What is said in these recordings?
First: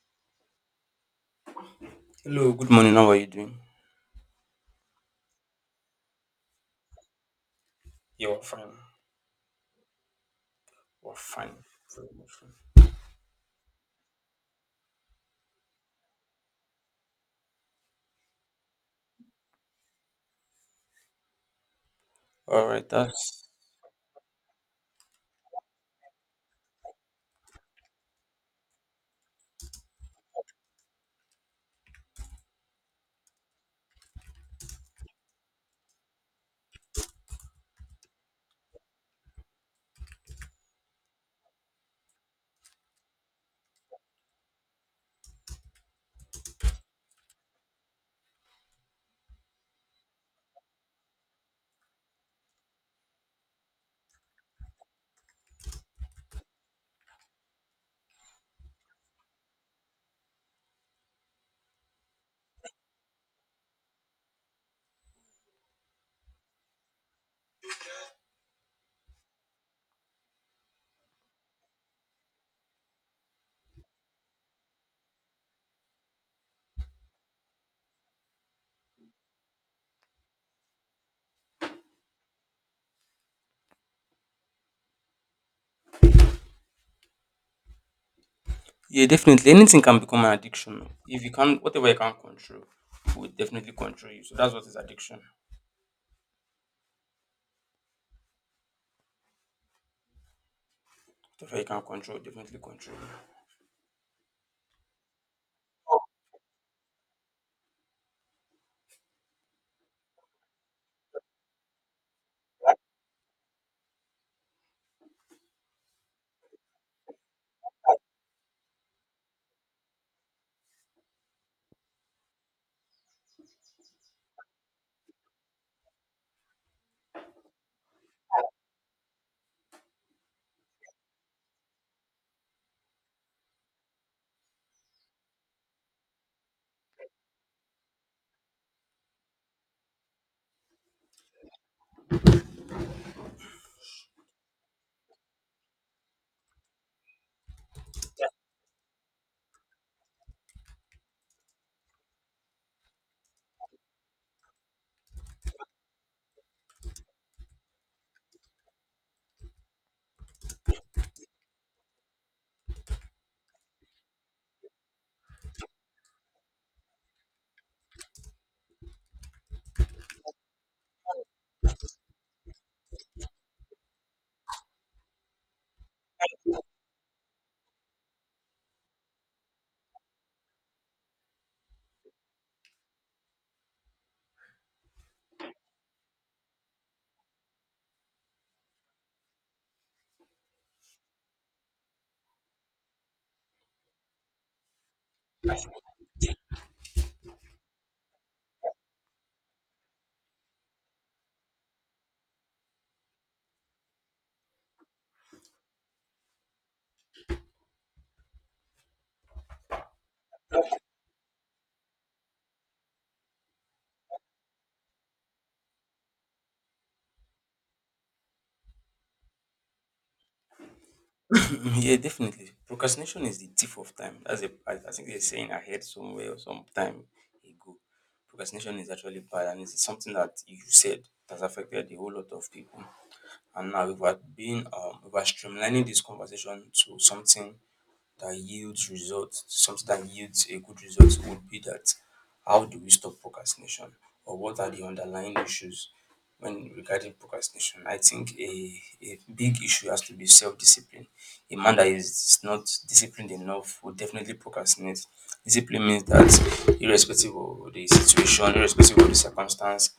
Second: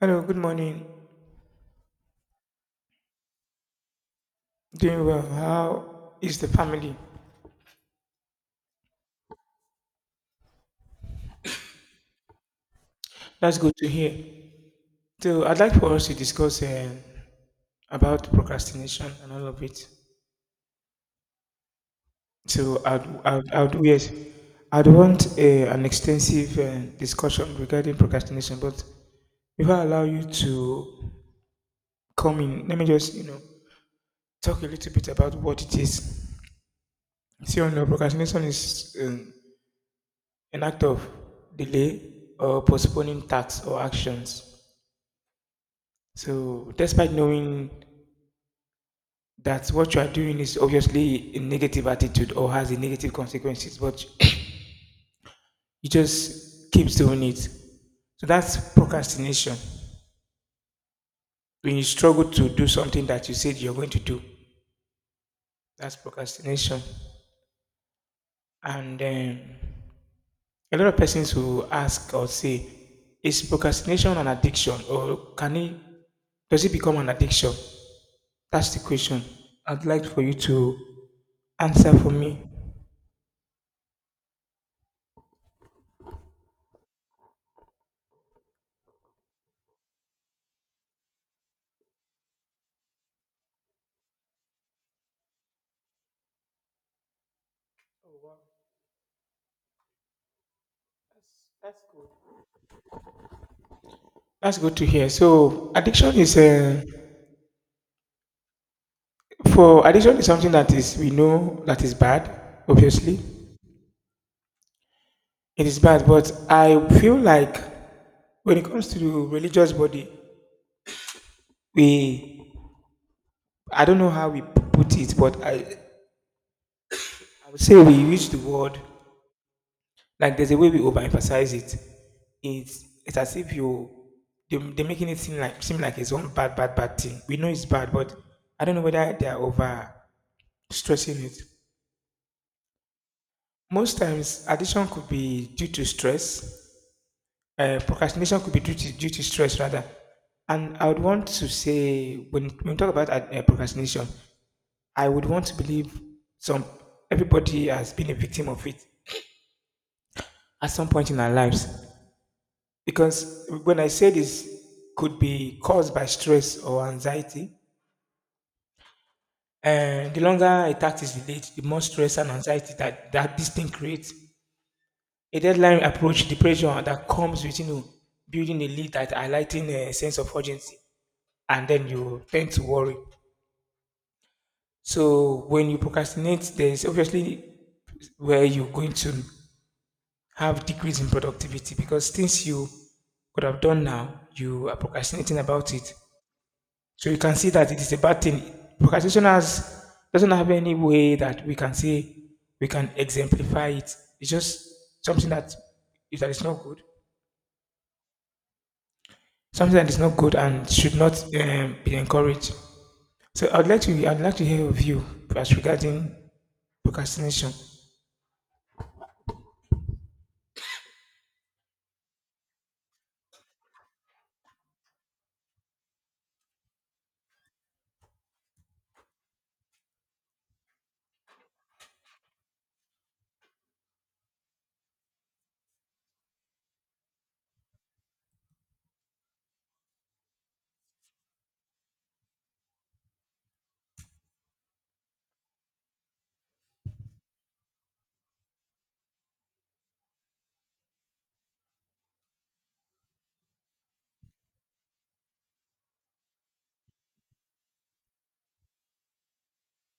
Hello, good morning. Hello, good morning. How are you doing? Doing well. How is the family? Yeah, we're fine. We're fine. Very much fine. That's good to hear. So, I'd like for us to discuss about procrastination and all of it. All So, right, I'd, that's I'd, I'd yes, I'd want an extensive discussion regarding procrastination. But if I allow you to come in, let me just talk a little bit about what it is. See, on procrastination is an act of delay or postponing tasks or actions. So, despite knowing that what you are doing is obviously a negative attitude or has a negative consequences, but you just keep doing it. So that's procrastination. When you struggle to do something that you said you're going to do, that's procrastination. And a lot of persons who ask or say, is procrastination an addiction, or can it does it become an addiction? That's the question. I'd like for you to answer for me. yeah, definitely. Anything can become an addiction. If you can, whatever you can control, will definitely control you. So that's what is addiction. Whatever you can That's cool. control, definitely control. You. That's good to hear. So addiction is for addiction is something that is we know that is bad. Obviously, it is bad. But I feel like when it comes to the religious body, we I don't know how we put it, but I would say we use the word, like there's a way we overemphasize it. It's as if you they're making it seem like it's one bad bad bad thing. We know it's bad, but I don't know whether they are over stressing it. Most times, addiction could be due to stress. Procrastination could be due to stress rather. And I would want to say when we talk about procrastination, I would want to believe some everybody has been a victim of it at some point in our lives. Because when I say this could be caused by stress or anxiety, and the longer a task is delayed, the more stress and anxiety that this thing creates. A deadline approach, the pressure that comes with building a lead that highlighting a sense of urgency, and then you tend to worry. So when you procrastinate, there is obviously where you're going to have decrease in productivity, because things you could have done now, you are procrastinating about it. So you can see that it is a bad thing. Procrastination has doesn't have any way that we can say we can exemplify it. It's just something that is not good, something that is not good and should not be encouraged. So I'd like to hear your view as regarding procrastination. yeah, definitely. Procrastination is the thief of time. I think they're saying ahead somewhere or sometime ago. Procrastination is actually bad, and it's something that you said that's affected a whole lot of people. And now we have been if we're streamlining this conversation to something that yields results, something that yields a good result would be that how do we stop procrastination or what are the underlying issues when regarding procrastination? I think a big issue has to be self-discipline. A man that is not disciplined enough will definitely procrastinate. Discipline means that irrespective of the situation, irrespective of the circumstance,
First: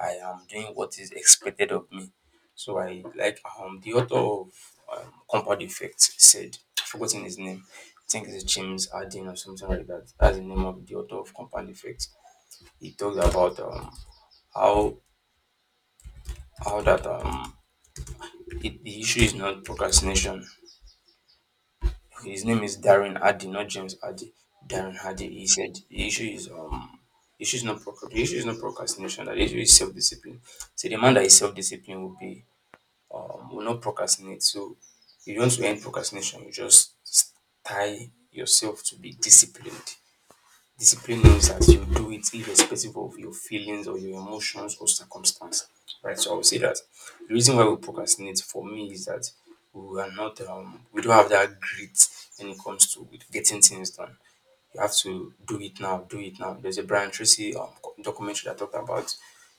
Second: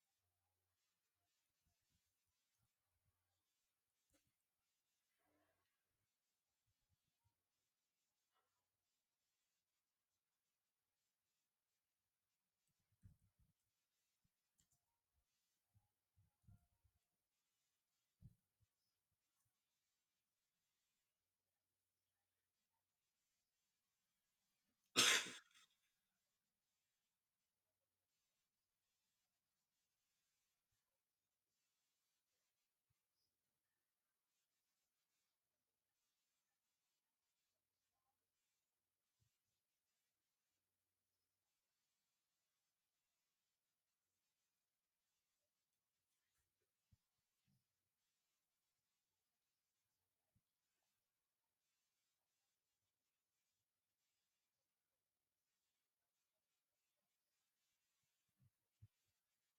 I am doing what is expected of me, so I like the author of Compound Effect said, I've forgotten his name. I think it's James Arden or something like that. That's the name of the author of Compound Effect. He talks about how how that the issue is not procrastination. His name is Darren Hardy, not James Hardy. Darren Hardy. He said the issue is not procra- the issue is not procrastination. That issue is self discipline. So the man that is self disciplined will be will not procrastinate. So you don't want to end procrastination, you just tie yourself to be disciplined. Discipline means that you do it irrespective of your feelings or your emotions or circumstance. Right. So I would say that the reason why we procrastinate for me is that we are not we don't have that grit when it comes to getting things done. You have to do it now, do it now. There's a Brian Tracy documentary that talked about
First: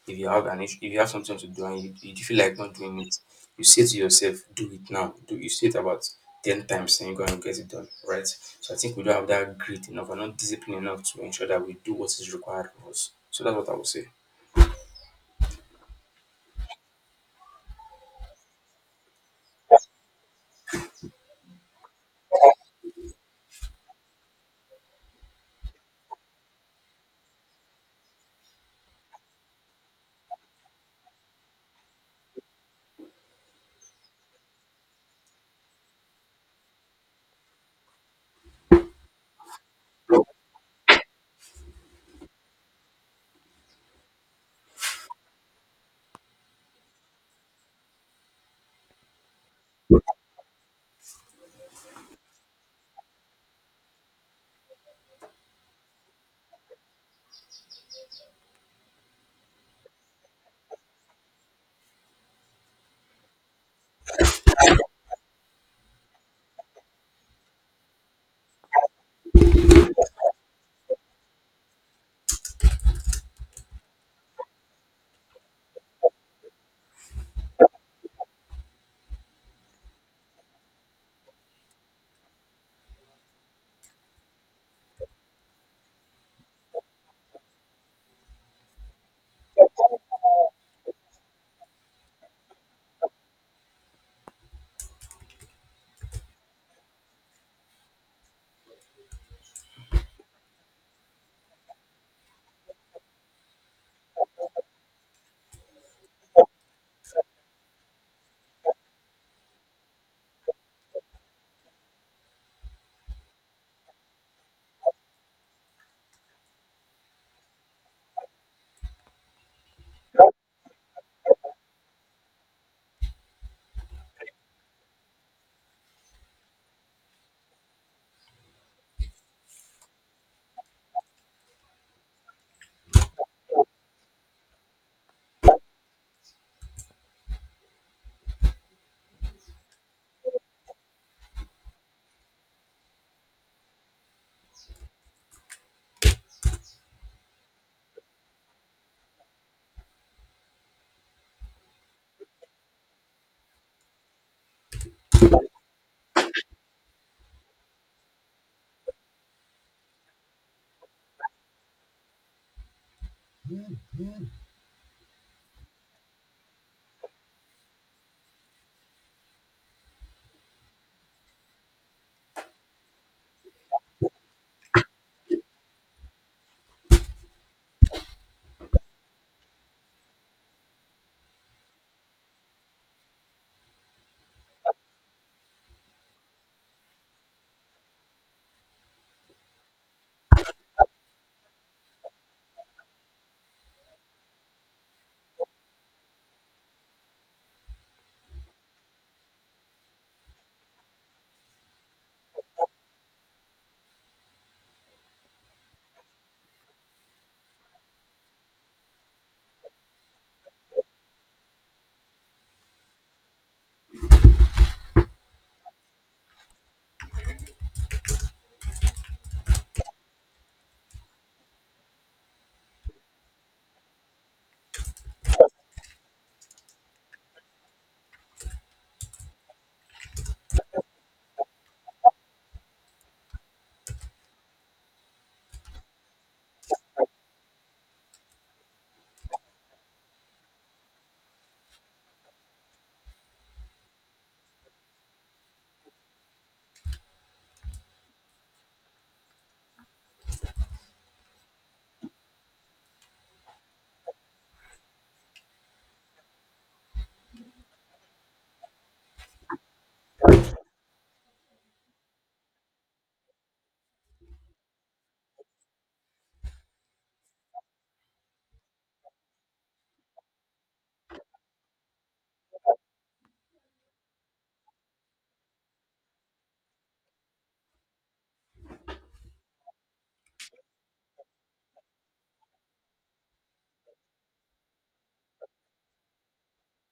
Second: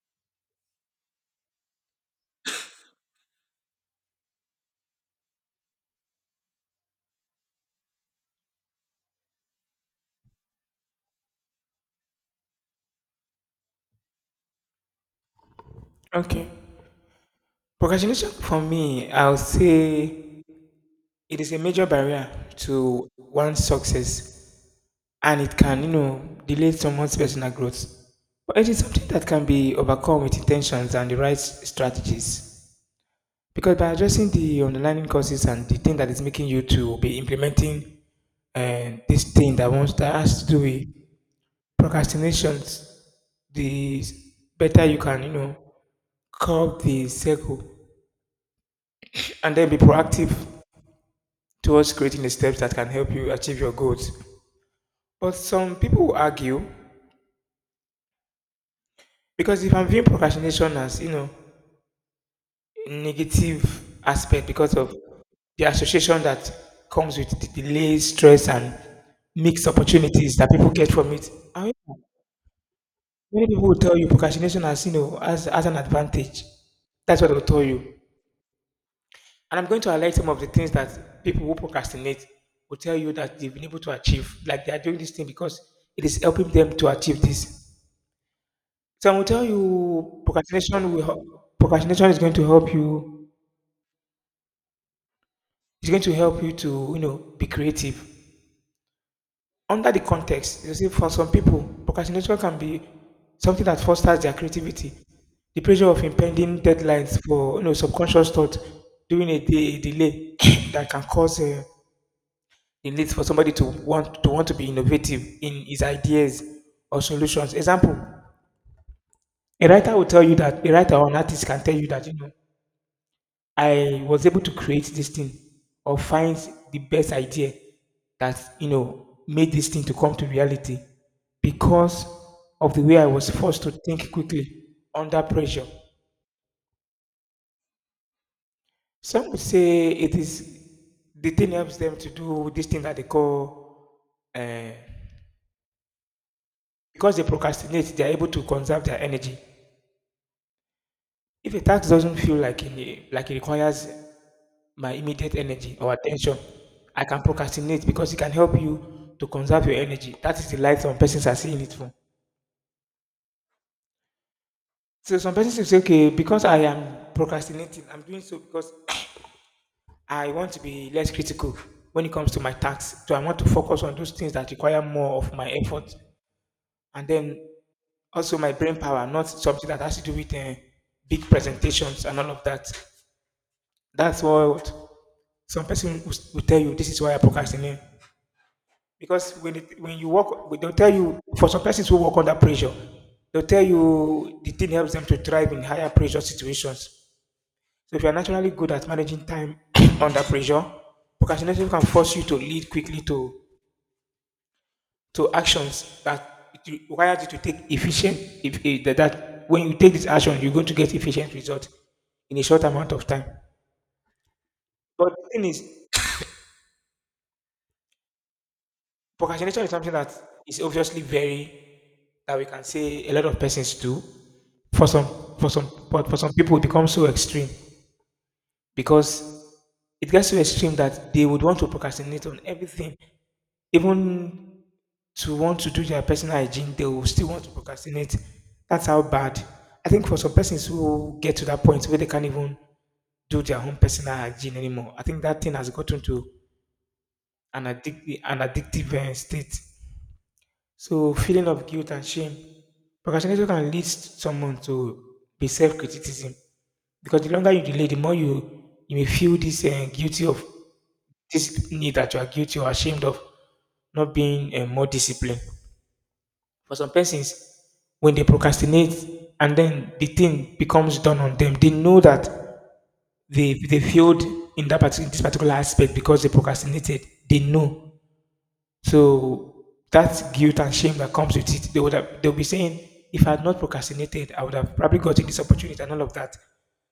if you have an issue, if you have something to do and you feel like not doing it, you say to yourself, do it now. Do you say it about 10 times and you're going to get it done, right? So I think we don't have that grit enough and not discipline enough to ensure that we do what is required of us. So that's what I would say. Okay, procrastination for me, I'll say it is a major barrier to one's success, and it can delay someone's personal growth. But it is something that can be overcome with intentions and the right strategies. Because by addressing the underlying causes and the thing that is making you to be implementing this thing that wants that has to do with procrastinations, the better you can, curb the circle and then be proactive towards creating the steps that can help you achieve your goals. But some people will argue, because if I'm viewing procrastination as, a negative aspect because of the association that comes with the delays, stress, and mixed opportunities that people get from it. I mean, many people will tell you procrastination as, you know, as an advantage. That's what they'll tell you. And I'm going to highlight some of the things that people who procrastinate will tell you that they've been able to achieve. Like they are doing this thing because it is helping them to achieve this. So I will tell you procrastination will help, procrastination is going to help you, it's going to help you to be creative. Under the context, you see for some people, procrastination can be something that fosters their creativity. The pressure of impending deadlines for subconscious thought during a day a delay that can cause it leads for somebody to want to be innovative in his ideas or solutions. Example, a writer will tell you that a writer or an artist can tell you that I was able to create this thing or find the best idea that made this thing to come to reality, because of the way I was forced to think quickly under pressure. Some would say it is the thing helps them to do this thing that they call. uh, Because they procrastinate, they are able to conserve their energy. If a task doesn't feel like it requires my immediate energy or attention, I can procrastinate because it can help you to conserve your energy. That is the light some persons are seeing it from. So some persons will say, okay, because I am procrastinating, I'm doing so because I want to be less critical when it comes to my tasks. So I want to focus on those things that require more of my effort. And then also my brain power, not something that has to do with big presentations and all of that. That's what some person will tell you. This is why I procrastinate. Because when you work, they'll tell you. For some persons who work under pressure, they'll tell you the thing helps them to thrive in higher pressure situations. So if you're naturally good at managing time under pressure, procrastination can force you to lead quickly to actions that it requires you to take efficient. If that when you take this action, you're going to get efficient results in a short amount of time. But the thing is, procrastination is something that is obviously very that we can say a lot of persons do. For some, for some people, it becomes so extreme, because it gets so extreme that they would want to procrastinate on everything, even to want to do their personal hygiene, they will still want to procrastinate. That's how bad. I think for some persons who get to that point where they can't even do their own personal hygiene anymore, I think that thing has gotten to an addictive state. So, feeling of guilt and shame. Procrastination can lead someone to be self-criticism, because the longer you delay, the more you may feel this guilty of this need that you are guilty or ashamed of not being more disciplined. For some persons, when they procrastinate and then the thing becomes done on them, they know that they failed in that particular this particular aspect because they procrastinated. They know. So that guilt and shame that comes with it, they would have they'll be saying, if I had not procrastinated, I would have probably gotten this opportunity and all of that.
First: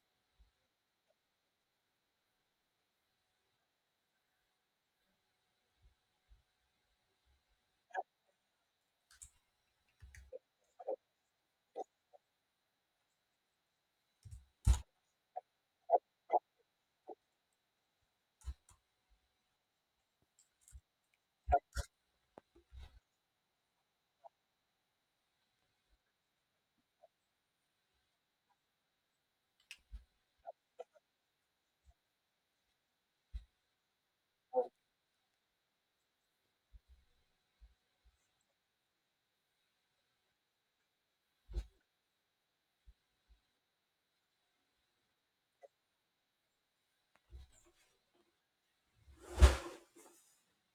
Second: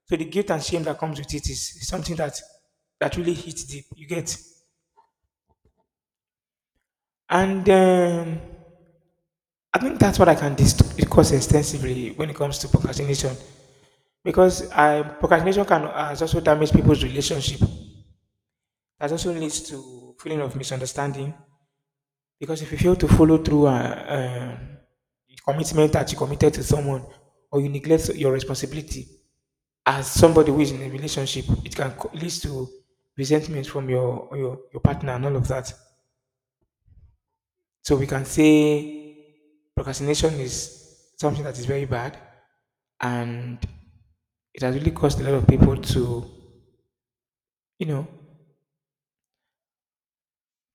So the guilt and shame that comes with it is something that really hits deep. You get, and I think that's what I can discuss extensively when it comes to procrastination, because procrastination can has also damage people's relationship. That also leads to feeling of misunderstanding. Because if you fail to follow through a um, commitment that you committed to someone, or you neglect your responsibility as somebody who is in a relationship, it can lead to resentment from your partner and all of that. So we can say procrastination is something that is very bad, and it has really caused a lot of people to you know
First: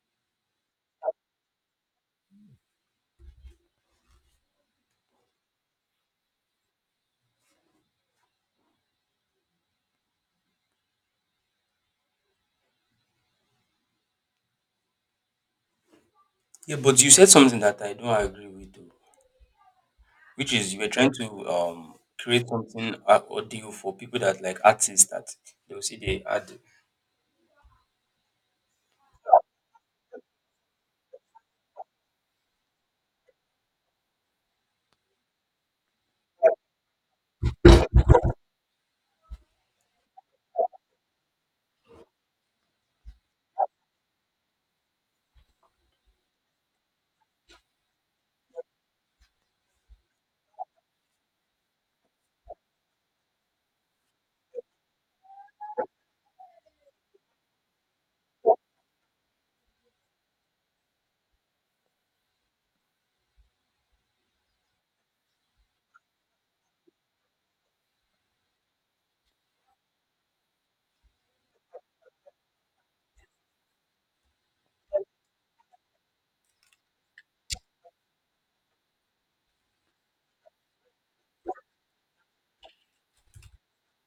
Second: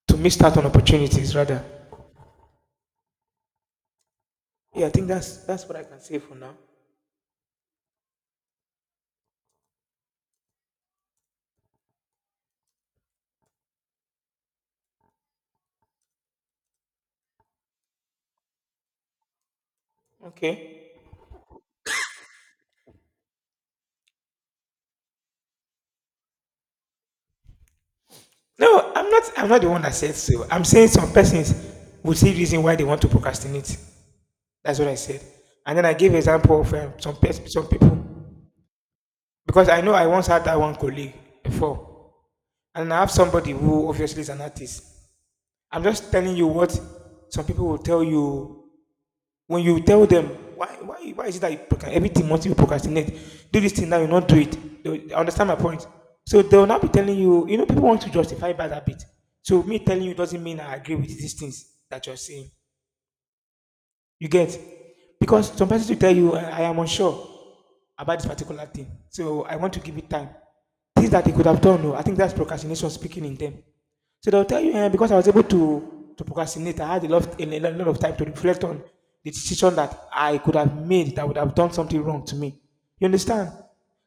miss out on opportunities rather. Yeah, I think that's what I can say for now. Yeah, but you said something that I don't agree with, though, which Okay. is you were trying to create something audio for people that like artists that they will see they add. No, I'm not. I'm not the one that said so. I'm saying some persons would see reason why they want to procrastinate. That's what I said. And then I gave example of some people, because I know I once had that one colleague before, and I have somebody who obviously is an artist. I'm just telling you what some people will tell you when you tell them, why is it that everything must you procrastinate, do this thing now, you not do it, understand my point. So they will not be telling you, you know people want to justify bad habit. So me telling you doesn't mean I agree with these things that you're saying. You get. Because some persons will tell you I am unsure about this particular thing, so I want to give it time, things that they could have done. No, I think that's procrastination speaking in them. So they'll tell you, because I was able to procrastinate, I had a lot of time to reflect on the decision that I could have made that would have done something wrong to me. You understand?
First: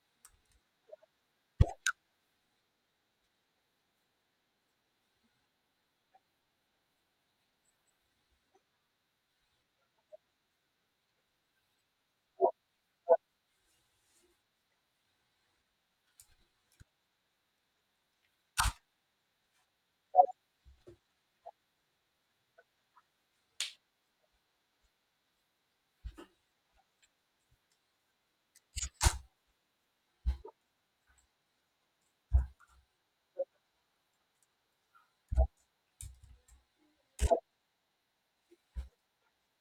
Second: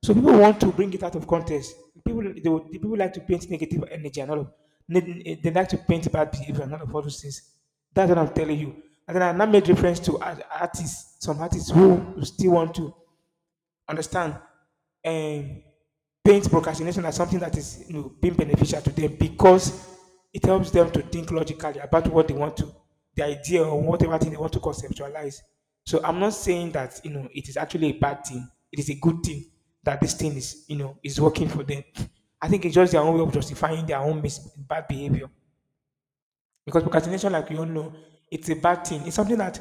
So people want to bring it out of context. The people like to paint negative energy and all of, they like to paint bad behavior and all of all those things. That's what I'm telling you. And then I now made reference to artists, some artists who still want to understand, um, paint procrastination as something that is, you know, being beneficial to them because it helps them to think logically about what they want to, the idea or whatever thing they want to conceptualize. So I'm not saying that, you know, it is actually a bad thing. It is a good thing that this thing is, you know, is working for them. I think it's just their own way of justifying their own bad behavior. Because procrastination, like we all know, it's a bad thing. It's something that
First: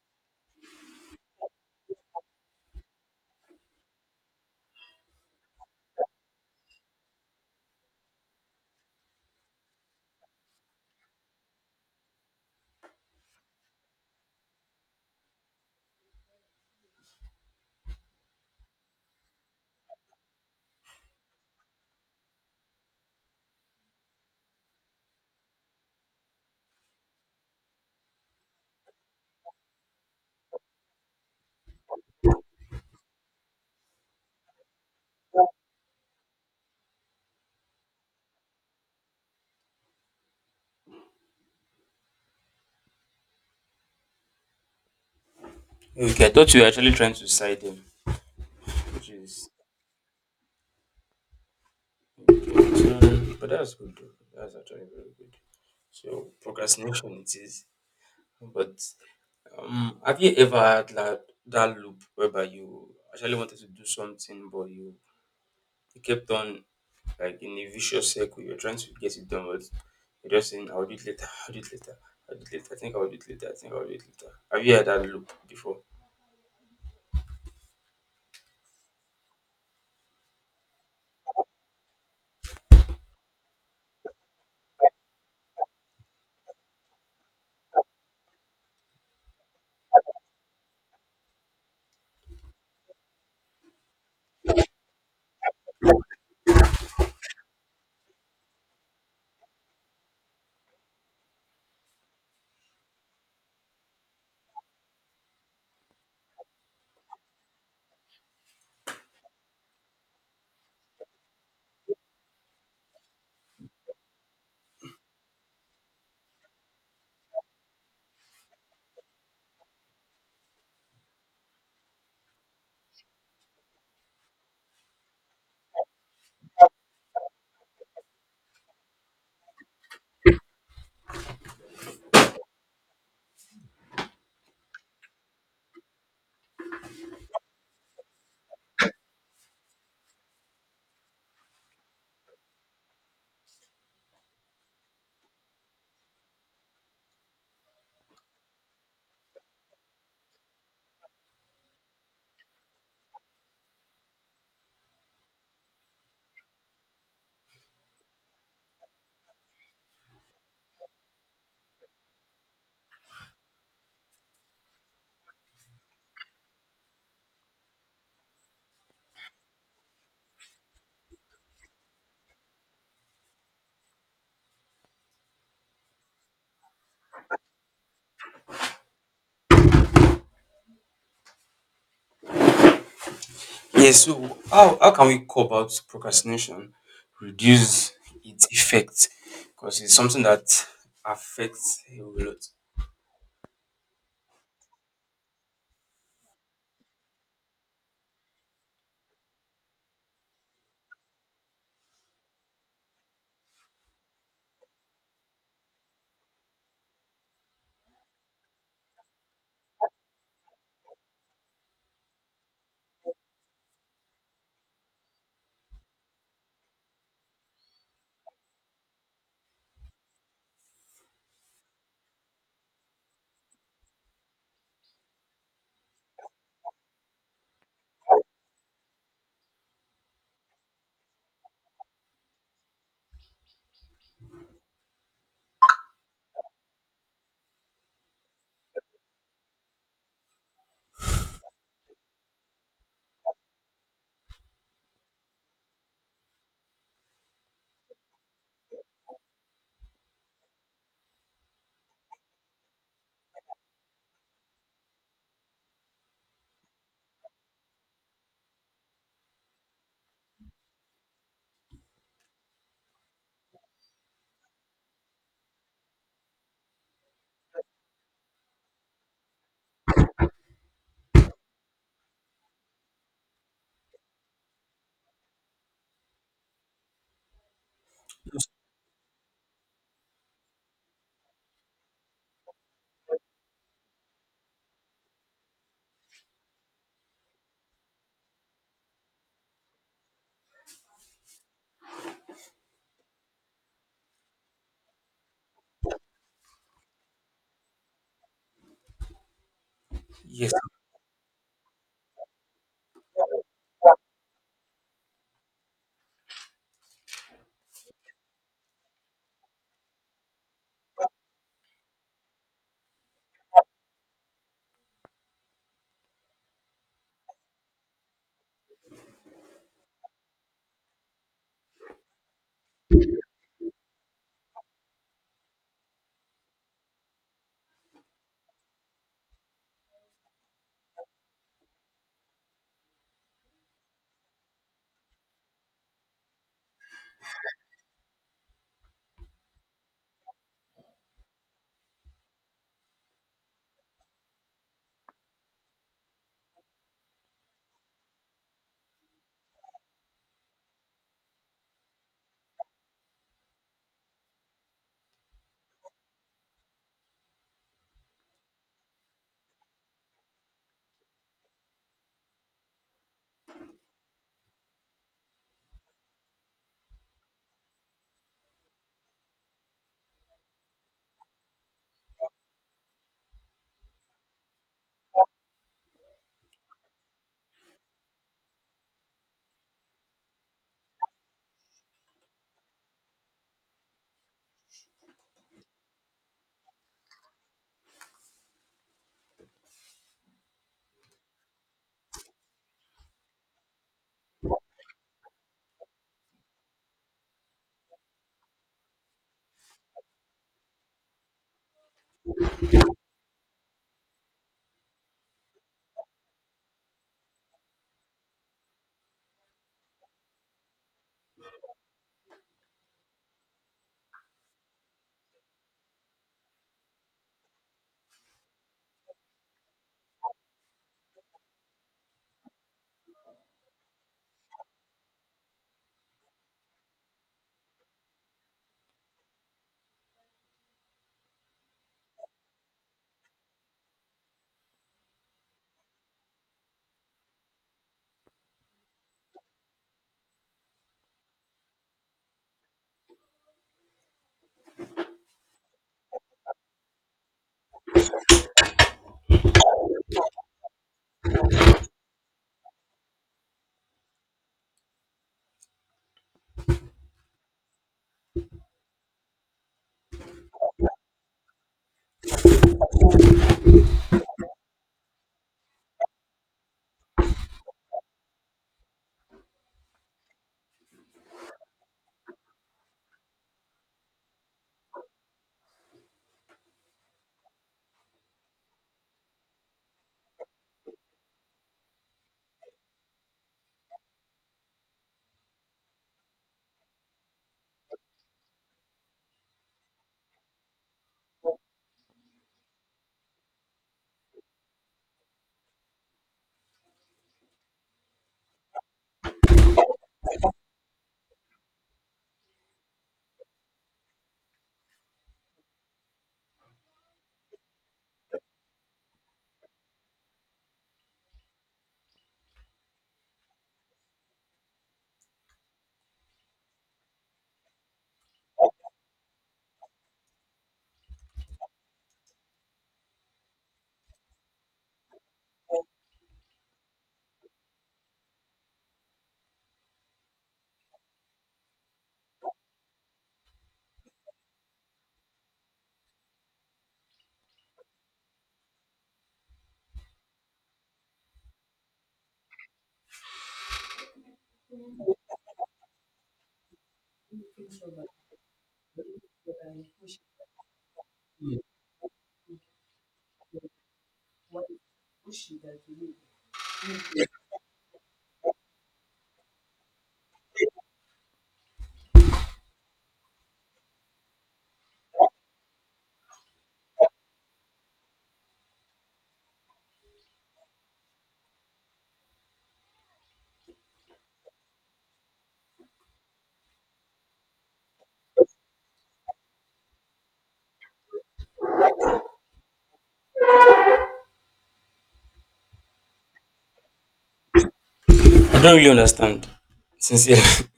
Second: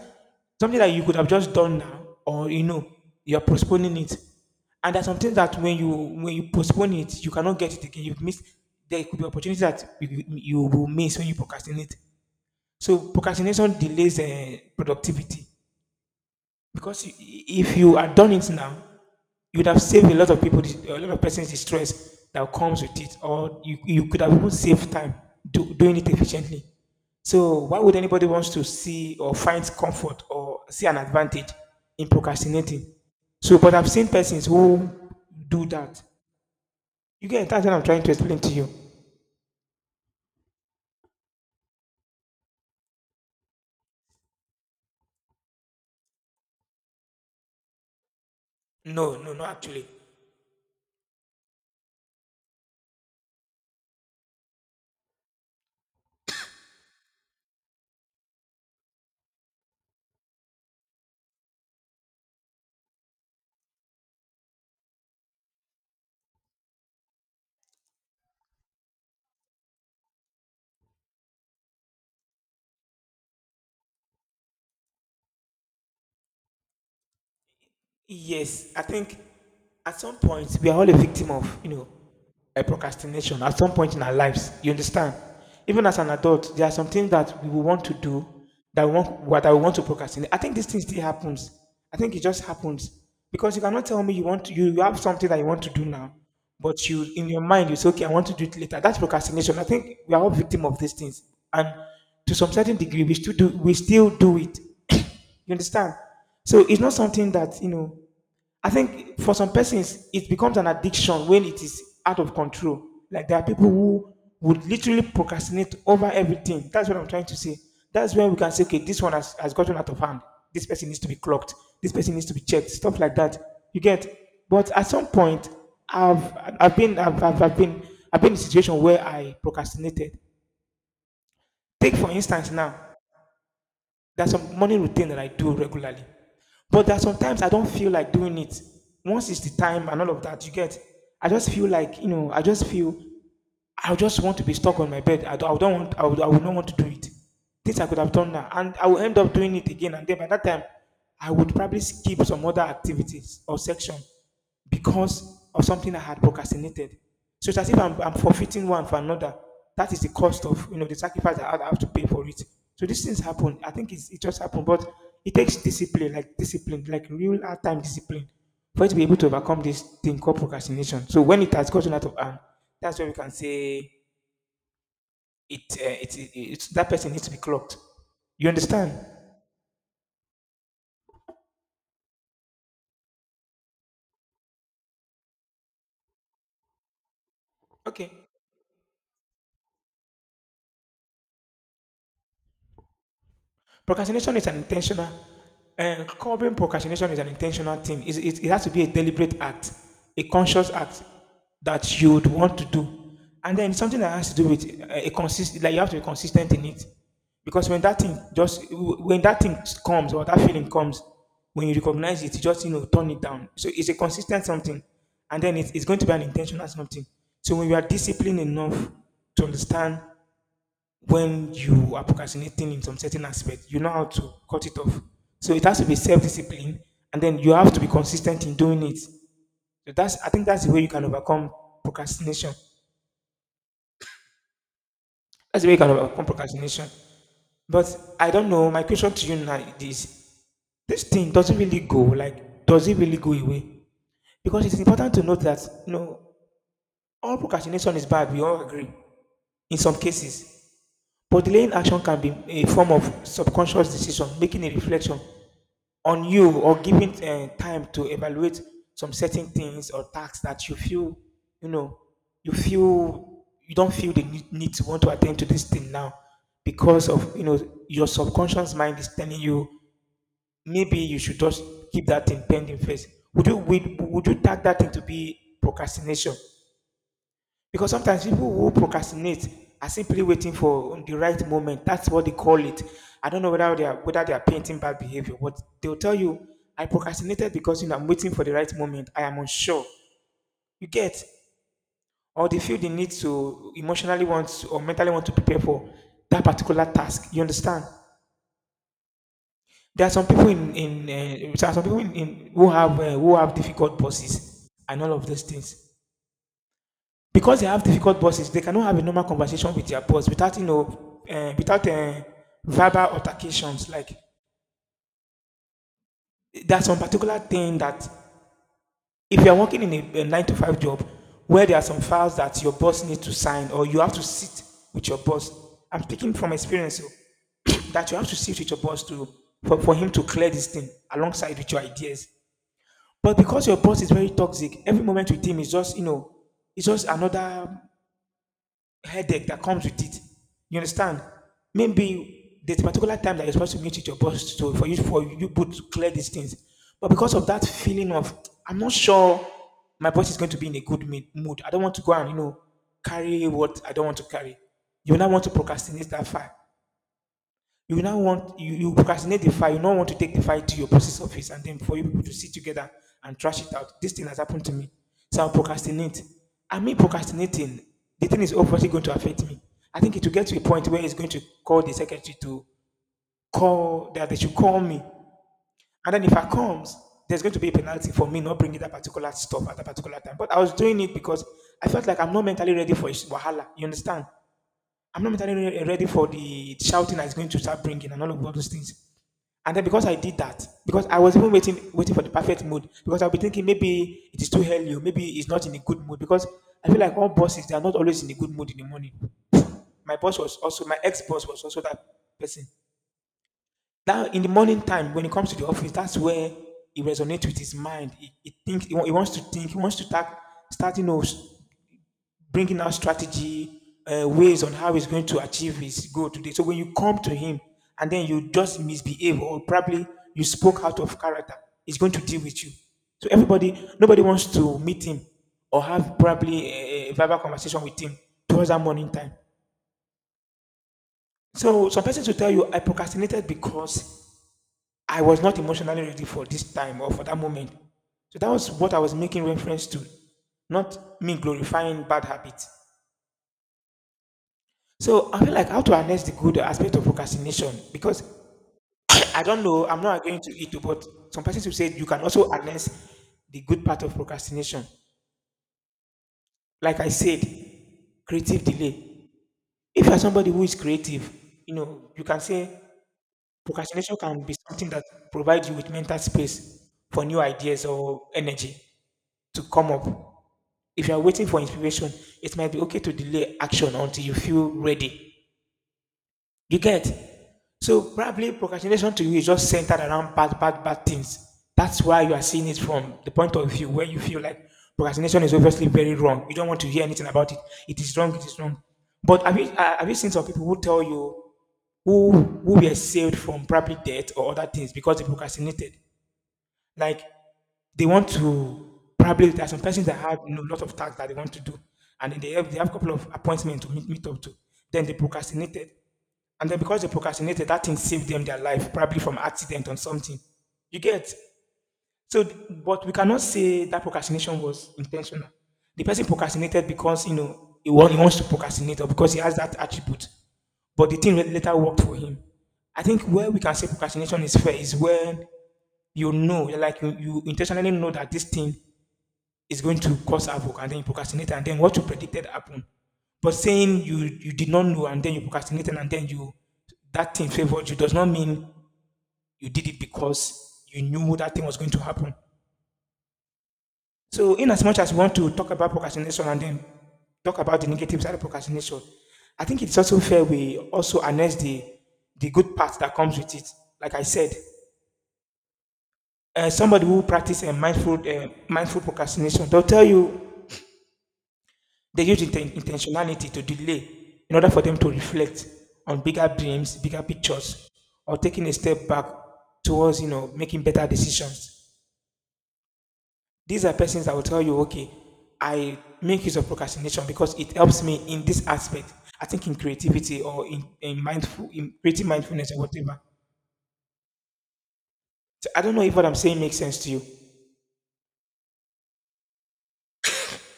something that you could have just done now, or, you know, you're postponing it. And there's something that when you postpone it, you cannot get it again. You've missed. There could be opportunities that you will miss when you procrastinate. So procrastination delays productivity. Because i- if you had done it now, you'd have saved a lot of people, a lot of persons the stress that comes with it, or you could have even saved time doing it efficiently. So why would anybody wants to see or find comfort or see an advantage in procrastinating? So, but I've seen persons who do that. You get, that's what I'm trying to explain to you. Okay, I thought you were actually trying to side him, which No, no, is not actually. so, but that's good. Though. That's actually very good. So procrastination it is. But have you ever had that loop whereby you actually wanted to do something, but you kept on like in a vicious circle? You're trying to get it done, but you're just saying, "I'll do it later. I'll do it later. I'll do it later. I think I'll do it later. I think I'll do it later." Have you had that loop before? Yes, I think at some point we are all a victim of, you know, a procrastination at some point in our lives. You understand? Even as an adult, there are some things that we will want to do that we want what I want to procrastinate. I think this thing still happens. I think it just happens because you cannot tell me you want to, you have something that you want to do now, but you in your mind you say, okay, I want to do it later. That's procrastination. I think we are all victim of these things, and to some certain degree we still do it. You understand? So it's not something that, you know, I think for some persons, it becomes an addiction when it is out of control. Like there are people who would literally procrastinate over everything. That's what I'm trying to say. That's when we can say, okay, this one has gotten out of hand. This person needs to be clocked. This person needs to be checked. Stuff like that. You get. But at some point, I've I've been I've, I've, I've been I've been in a situation where I procrastinated. Take for instance now. There's some morning routine that I do regularly. But there are sometimes I don't feel like doing it. Once it's the time and all of that, you get, I just feel like, you know, I just want to be stuck on my bed. I don't want, I would not want to do it. Things I could have done now. And I will end up doing it again. And then by that time, I would probably skip some other activities or section because of something I had procrastinated. So it's as if I'm forfeiting one for another. That is the cost of, you know, the sacrifice that I have to pay for it. So these things happen. I think it just happened, but it takes discipline, like real hard time discipline, for you to be able to overcome this thing called procrastination. So when it has gotten out of hand, that's when we can say it. It's that person needs to be clocked. You understand? Yeah, so how can we go about procrastination, reduce Okay. its effect? Because it's something that affects a whole lot. Procrastination is an intentional, and curbing procrastination is an intentional thing. It it has to be a deliberate act, a conscious act that you would want to do. And then something that has to do with a like you have to be consistent in it. Because when that thing comes or that feeling comes, when you recognize it, you just, you know, turn it down. So it's a consistent something. And then it's going to be an intentional something. So when you are disciplined enough to understand when you are procrastinating in some certain aspect, you know how to cut it off. So it has to be self-discipline, and then you have to be consistent in doing it. So that's I think that's the way you can overcome procrastination. That's the way you can overcome procrastination. But I don't know. My question to you now is: this thing does not really go? Like, does it really go away? Because it's important to note that, you know, all procrastination is bad. We all agree in some cases. But delaying action can be a form of subconscious decision, making a reflection on you or giving time to evaluate some certain things or tasks that you feel, you know, you feel you don't feel the need to want to attend to this thing now because of, you know, your subconscious mind is telling you maybe you should just keep that thing pending first. Would you tag that thing to be procrastination, because sometimes people who procrastinate are simply waiting for the right moment. That's what they call it. I don't know whether they are painting bad behavior, but they'll tell you, I procrastinated because, you know, I'm waiting for the right moment. I am unsure. You get, or they feel the need to or mentally want to prepare for that particular task. You understand? There are some people Yes. In there are some people in who have difficult bosses and all of those things. Because they have difficult bosses, they cannot have a normal conversation with their boss without, you know, without verbal altercations. Like there's some particular thing that if you are working in a 9 to 5 job where there are some files that your boss needs to sign or you have to sit with your boss. I'm speaking from experience, oh, that you have to sit with your boss to, for him to clear this thing alongside with your ideas. But because your boss is very toxic, every moment with him is just, you know, it's just another headache that comes with it. You understand? Maybe there's a particular time that you're supposed to meet with your boss to for you to clear these things. But because of that feeling of I'm not sure my boss is going to be in a good mood. I don't want to go and, you know, carry what I don't want to carry. You will not want to procrastinate that far. You procrastinate the file. You don't want to take the file to your process office and then for you people to sit together and trash it out. This thing has happened to me, so I procrastinate. I mean procrastinating. The thing is obviously going to affect me. I think it will get to a point where it's going to call the secretary to call that they should call me, and then if I comes, there's going to be a penalty for me not bringing that particular stuff at that particular time. But I was doing it because I felt like I'm not mentally ready for it. Wahala, you understand? I'm not mentally ready for the shouting that's going to start bringing and all of all those things. And then because I did that, because I was even waiting for the perfect mood, because I'll be thinking maybe it is too early, or maybe it's not in a good mood, because I feel like all bosses they are not always in a good mood in the morning. My ex boss was also that person. Now in the morning time, when it comes to the office, that's where it resonates with his mind. He wants to think, he wants to start, you know, bringing out strategy, ways on how he's going to achieve his goal today. So when you come to him and then you just misbehave or probably you spoke out of character, he's going to deal with you. So nobody wants to meet him or have probably a verbal conversation with him towards that morning time. So some persons will tell you, I procrastinated because I was not emotionally ready for this time or for that moment. So that was what I was making reference to, not me glorifying bad habits. So I feel like how to harness the good aspect of procrastination because I don't know, I'm not agreeing to it, but some persons will say you can also harness the good part of procrastination. Like I said, creative delay. If you're somebody who is creative, you know, you can say procrastination can be something that provides you with mental space for new ideas or energy to come up. If you're waiting for inspiration, it might be okay to delay action until you feel ready. You get? So probably procrastination to you is just centered around bad things. That's why you are seeing it from the point of view where you feel like procrastination is obviously very wrong. You don't want to hear anything about it. It is wrong. It is wrong. But have you seen some people who tell you who who were saved from probably death or other things because they procrastinated? Like they want to probably there are some persons that have, you know, a lot of tasks that they want to do, and then they have a couple of appointments to meet up to. Then they procrastinated. And then because they procrastinated, that thing saved them their life, probably from accident or something. You get? So, but we cannot say that procrastination was intentional. The person procrastinated because, you know, he wants to procrastinate or because he has that attribute. But the thing later worked for him. I think where we can say procrastination is fair is when, you know, you intentionally know that this thing is going to cause havoc and then you procrastinate and then what you predicted happened. But saying you did not know and then you procrastinated and then you that thing favored you does not mean you did it because you knew that thing was going to happen. So in as much as we want to talk about procrastination and then talk about the negative side of procrastination, I think it's also fair we also harness the good parts that comes with it. Like I said, somebody who practice a mindful mindful procrastination, they'll tell you they use intentionality to delay in order for them to reflect on bigger dreams, bigger pictures, or taking a step back towards, you know, making better decisions. These are persons that will tell you, okay, I make use of procrastination because it helps me in this aspect. I think in creativity or in mindful, in creative mindfulness or whatever. So I don't know if what I'm saying makes sense to you. I don't really understand. Sincerely,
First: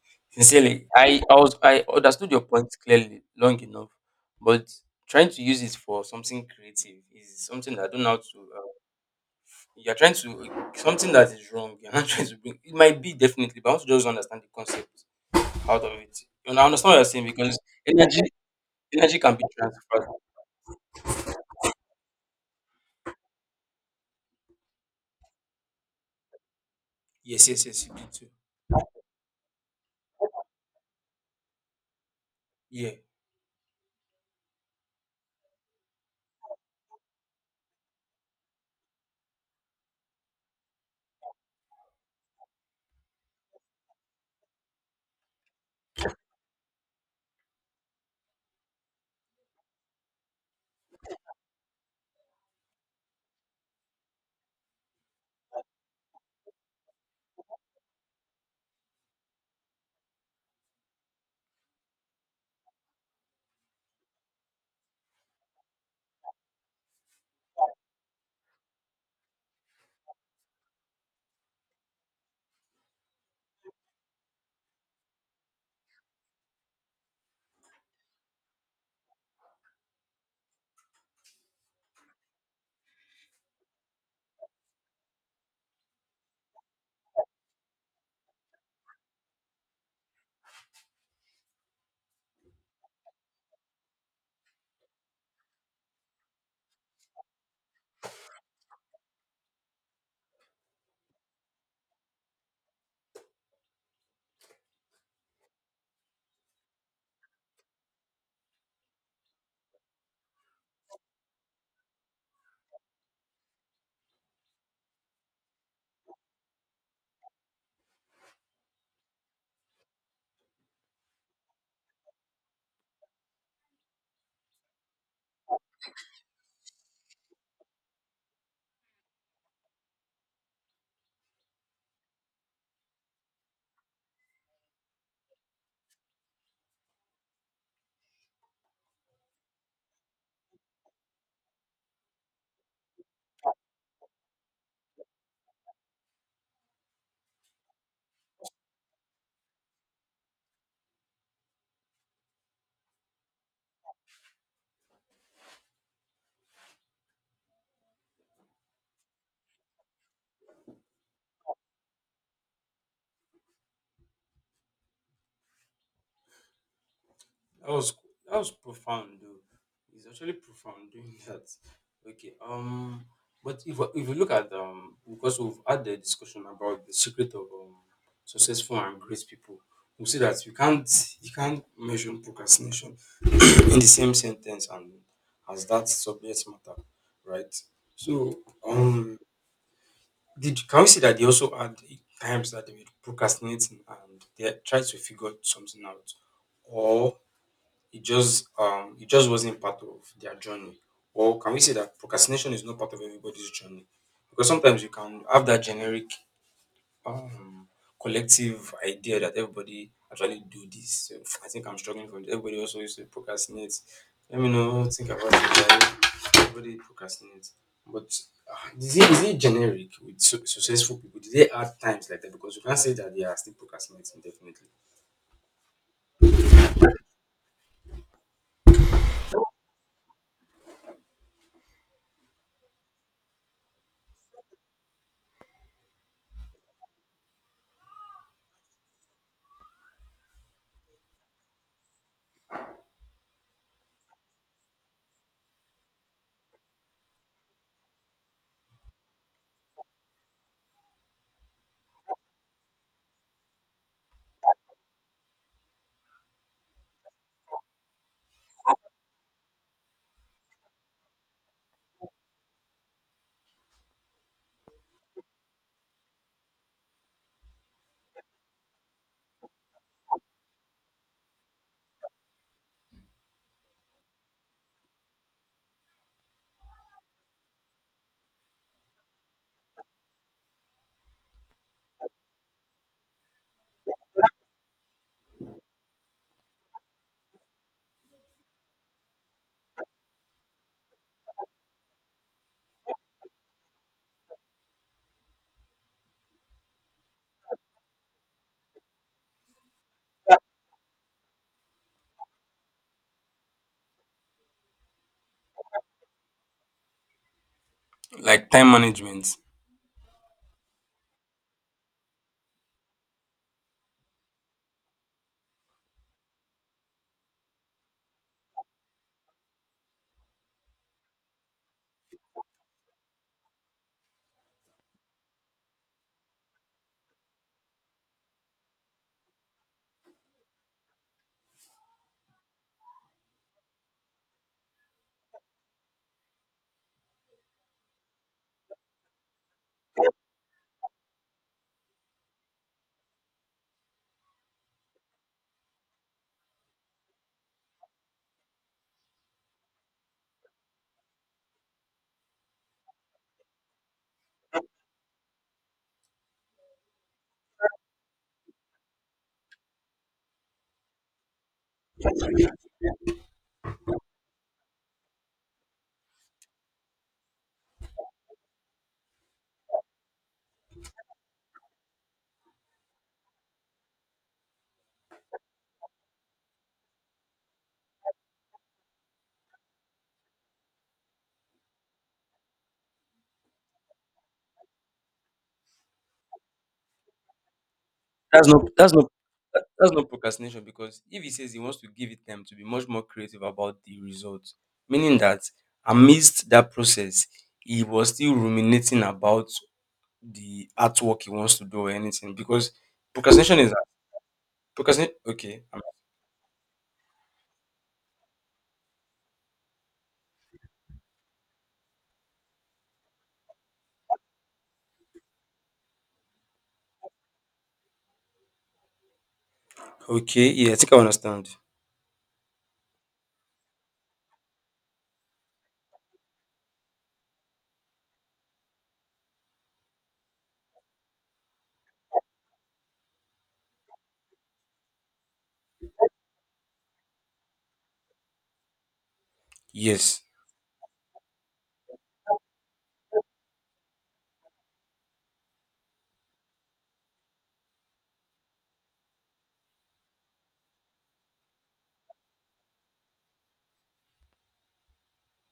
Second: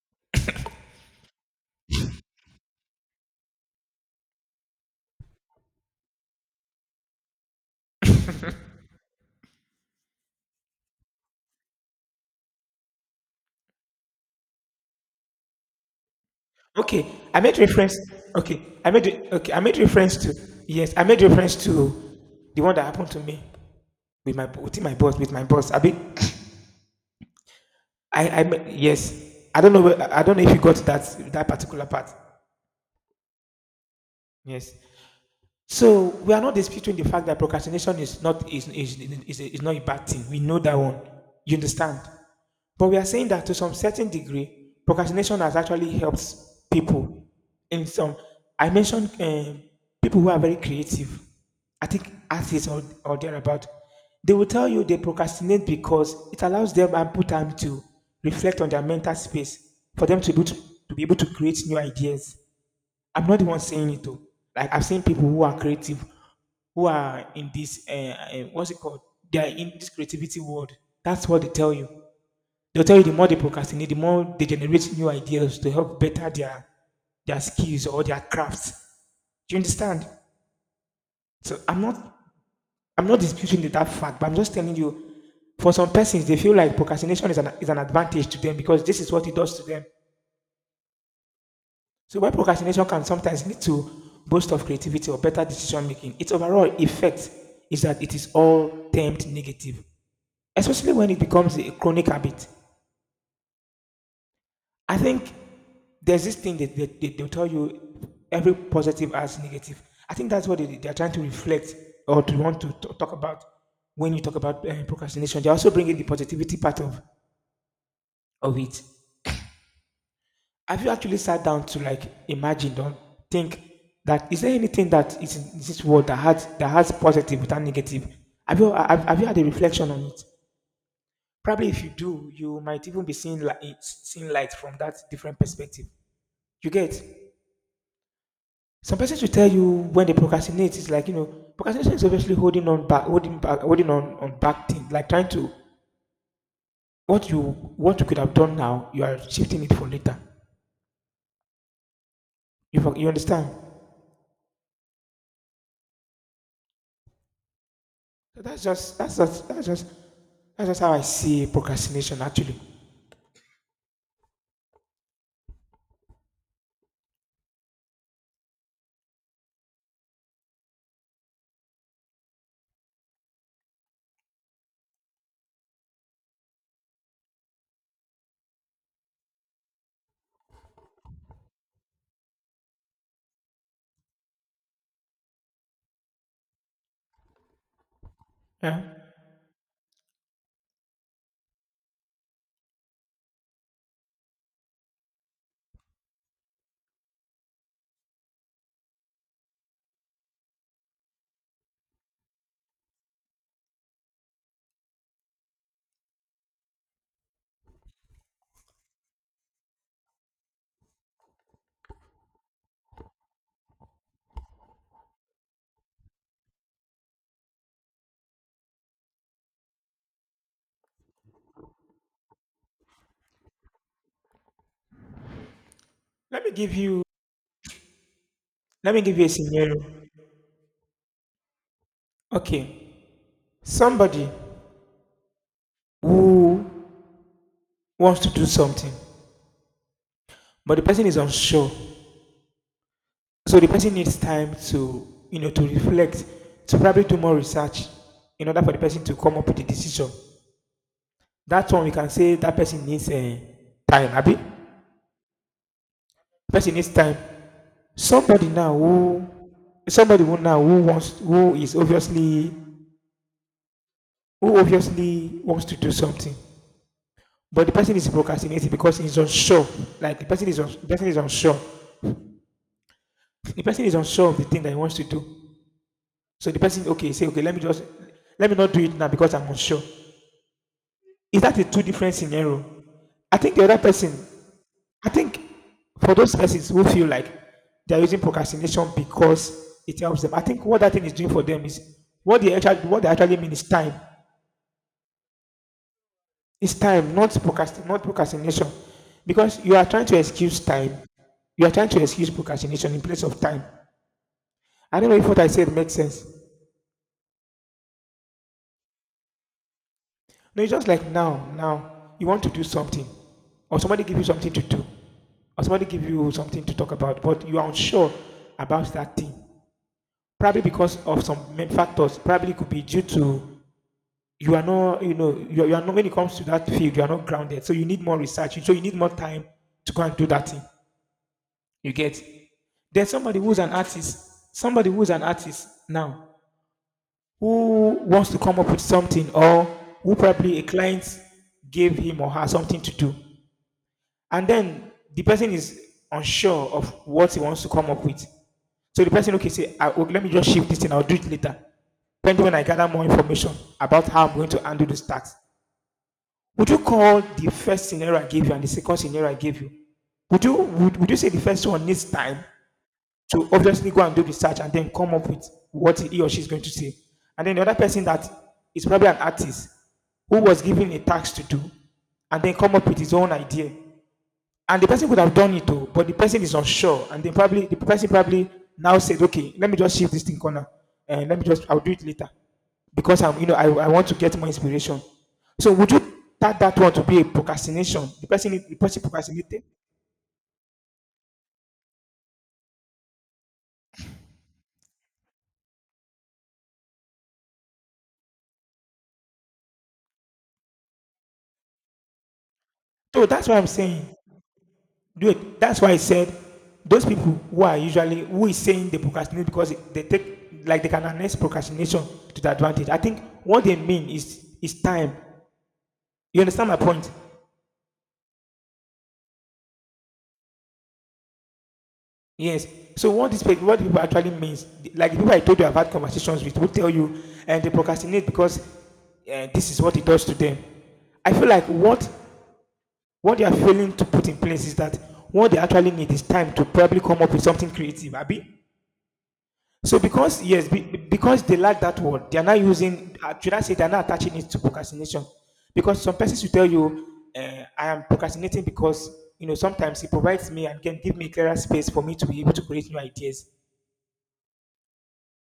sincerely, I understood your point clearly long enough, but trying to use it for something creative is something that I don't know how to. You're trying to something that is wrong. You're not trying to bring. It might be definitely, but I want to just understand the concept. Out of it. And I understand what you're Okay, saying I made because reference. energy Okay, energy can be I made transferred. reference to, yes, I made reference to the one that happened to me with my with my boss. Abi, Yes, yes, yes, you did too. Yes, I don't know I don't know if you got that particular part. Yeah. Yes. So we are not disputing the fact that procrastination is not is, is not a bad thing. We know that one. You understand? But we are saying that to some certain degree, procrastination has actually helped people. In some, I mentioned people who are very creative. I think artists or thereabout. They will tell you they procrastinate because it allows them ample time to reflect on their mental space for them to be able to create new ideas. I'm not the one saying it though. Like I've seen people who are creative, who are in this what's it called? They are in this creativity world. That's what they tell you. They'll tell you the more they procrastinate, the more they generate new ideas to help better their skills or their crafts. Do you understand? So I'm not disputing that fact, but I'm just telling you, for some persons, they feel like procrastination is an advantage to them because this is what it does to them. So while procrastination can sometimes lead to burst of creativity or better decision making, its overall effect is that it is all termed negative, especially when it becomes a chronic habit. I think there's this thing that they'll tell you every positive has negative. I think that's what they're trying to reflect or to want to talk about when you talk about procrastination. They are also bringing the positivity part of it. Have you actually sat down to like imagine or think that is there anything that is in this world that has positive without negative? Have have you had a reflection on it? Probably if you do, you might even be seeing light from that different perspective. You get, some persons will tell you when they procrastinate, it's like, you know, procrastination is obviously holding on back things like trying to what you what you could have done now, you are shifting it for later. You understand? So that's just how I see procrastination actually. That was that was profound though. It's actually profound doing that. Okay. But if you look at because we've had the discussion about the secret of successful and great people, we see that you can't measure procrastination in the same sentence and as that subject matter, right? So Yeah. um Did can we see that they also had times that they were procrastinating and they had tried to figure something out, or it just wasn't part of their journey? Or can we say that procrastination is not part of everybody's journey? Because sometimes you can have that generic um, collective idea that everybody actually do this. So I think I'm struggling from this. Everybody also used to procrastinate. Let me know. Think about it. Like, Everybody procrastinates. But is it generic with successful people? Do they add times like that? Because you can't say that they are still procrastinating. Definitely. Let me give you Let me give you a scenario. Okay. Somebody who wants to do something, but the person is unsure. So the person needs time to, you know, to reflect, to probably do more research in order for the person to come up with a decision. That's when we can say that person needs time, Abi. Person needs time. Somebody now who somebody who now who wants who is obviously who obviously wants to do something, but the person is procrastinating because he's unsure. Like the person the person is unsure. The person is unsure of the thing that he wants to do. So the person okay say okay let me just let me not do it now because I'm unsure. Is that a two different scenario? I think the other person. I think for those persons who feel like they're using procrastination because it helps them. I think what that thing is doing for them is what they actually mean is time. It's time, not not procrastination. Because you are trying to excuse time. You are trying to excuse procrastination in place of time. I don't know if what I said makes sense. Like time management. No, it's just like now, you want to do something. Or somebody give you something to do. Or somebody give you something to talk about, but you are unsure about that thing. Probably because of some main factors. Probably it could be due to you are not, you know, you are not when it comes to that field, you are not grounded. So you need more research. So you need more time to go and do that thing. You get? There's somebody who's an artist, somebody who's an artist now who wants to come up with something or who probably a client gave him or her something to do. And then the person is unsure of what he wants to come up with. So the person, okay, say, I, oh, let me just shift this thing, I'll do it later. Depending when I gather more information about how I'm going to handle this task. Would you call the first scenario I gave you and the second scenario I gave you? Would you say the first one needs time to obviously go and do research and then come up with what he or she is going to say. And then the other person that is probably an artist who was given a task to do and then come up with his own idea. And the person could have done it too, but the person is unsure. And then probably the person probably now said, okay, let me just shift this thing corner and let me just, I'll do it later because I'm, you know, I want to get more inspiration. So would you that one to be a procrastination? That's not The that's person not procrastinated. That's not procrastination because if he says he wants to give it time to be much more creative about the results, meaning that amidst that process, he was still ruminating about the artwork he wants to do or anything because So that's what procrastination I'm is saying. procrastination. Do it. Okay, That's why I'm- I said those people who are usually who is saying they procrastinate because they take like they can harness procrastination to the advantage. I think what they mean is time. You understand my point? okay, yeah, I think I understand. Yes. So what this what people actually means, like the people I told you I've had conversations with, will tell you and they procrastinate because this is what it does to them. I feel like what they are failing to put in place is that what they actually need is time to probably come up with something creative. Abi, so Yes, because yes, because they lack that word, they are not using. Should I say they are not attaching it to procrastination? Because some persons will tell you, "I am procrastinating because, you know, sometimes it provides me and can give me clearer space for me to be able to create new ideas."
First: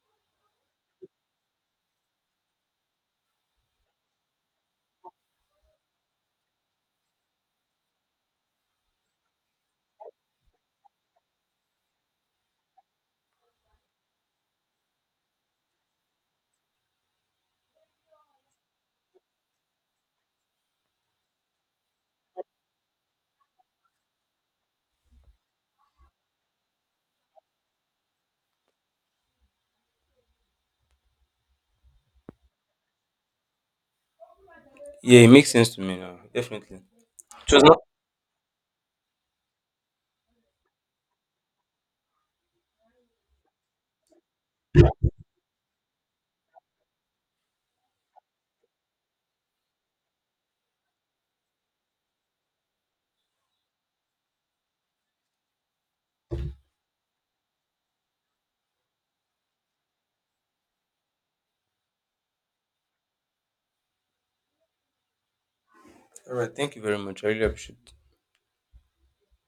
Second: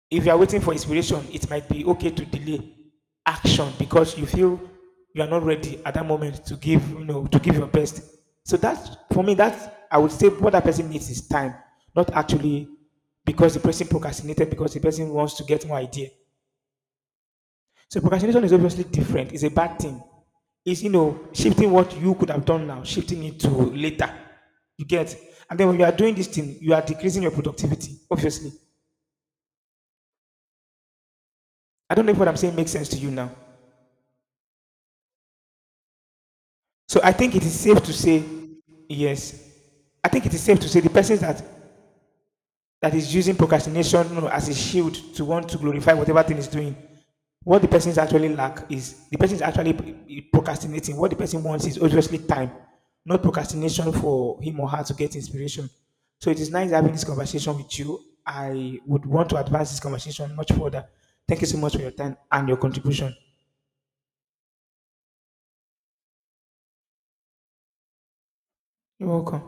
If you are waiting for inspiration, it might be okay to delay action because you feel you are not ready at that moment to give, you know, to give your best. So that for me, that I would say what that person needs is time, not actually because the person procrastinated because the person wants to get more idea. So procrastination is obviously different. It's a bad thing. It's, you know, shifting what you could have done now, shifting it to later. You get, and then when you are doing this thing, you are decreasing your productivity. Obviously, I don't know if what I'm saying makes sense to you now. yeah, it makes sense to me now, definitely. So I think it It is was not safe to say, yes, I think it is safe to say the person that is using procrastination, you know, as a shield to want to glorify whatever thing is doing, what the person is actually lack is the person is actually procrastinating. What the person wants is obviously time, not procrastination for him or her to get inspiration. So it is nice having this conversation with you. I would want to advance this conversation much further. Thank you so much for your time and your contribution. all right. Thank you very much. I really appreciate. You're welcome.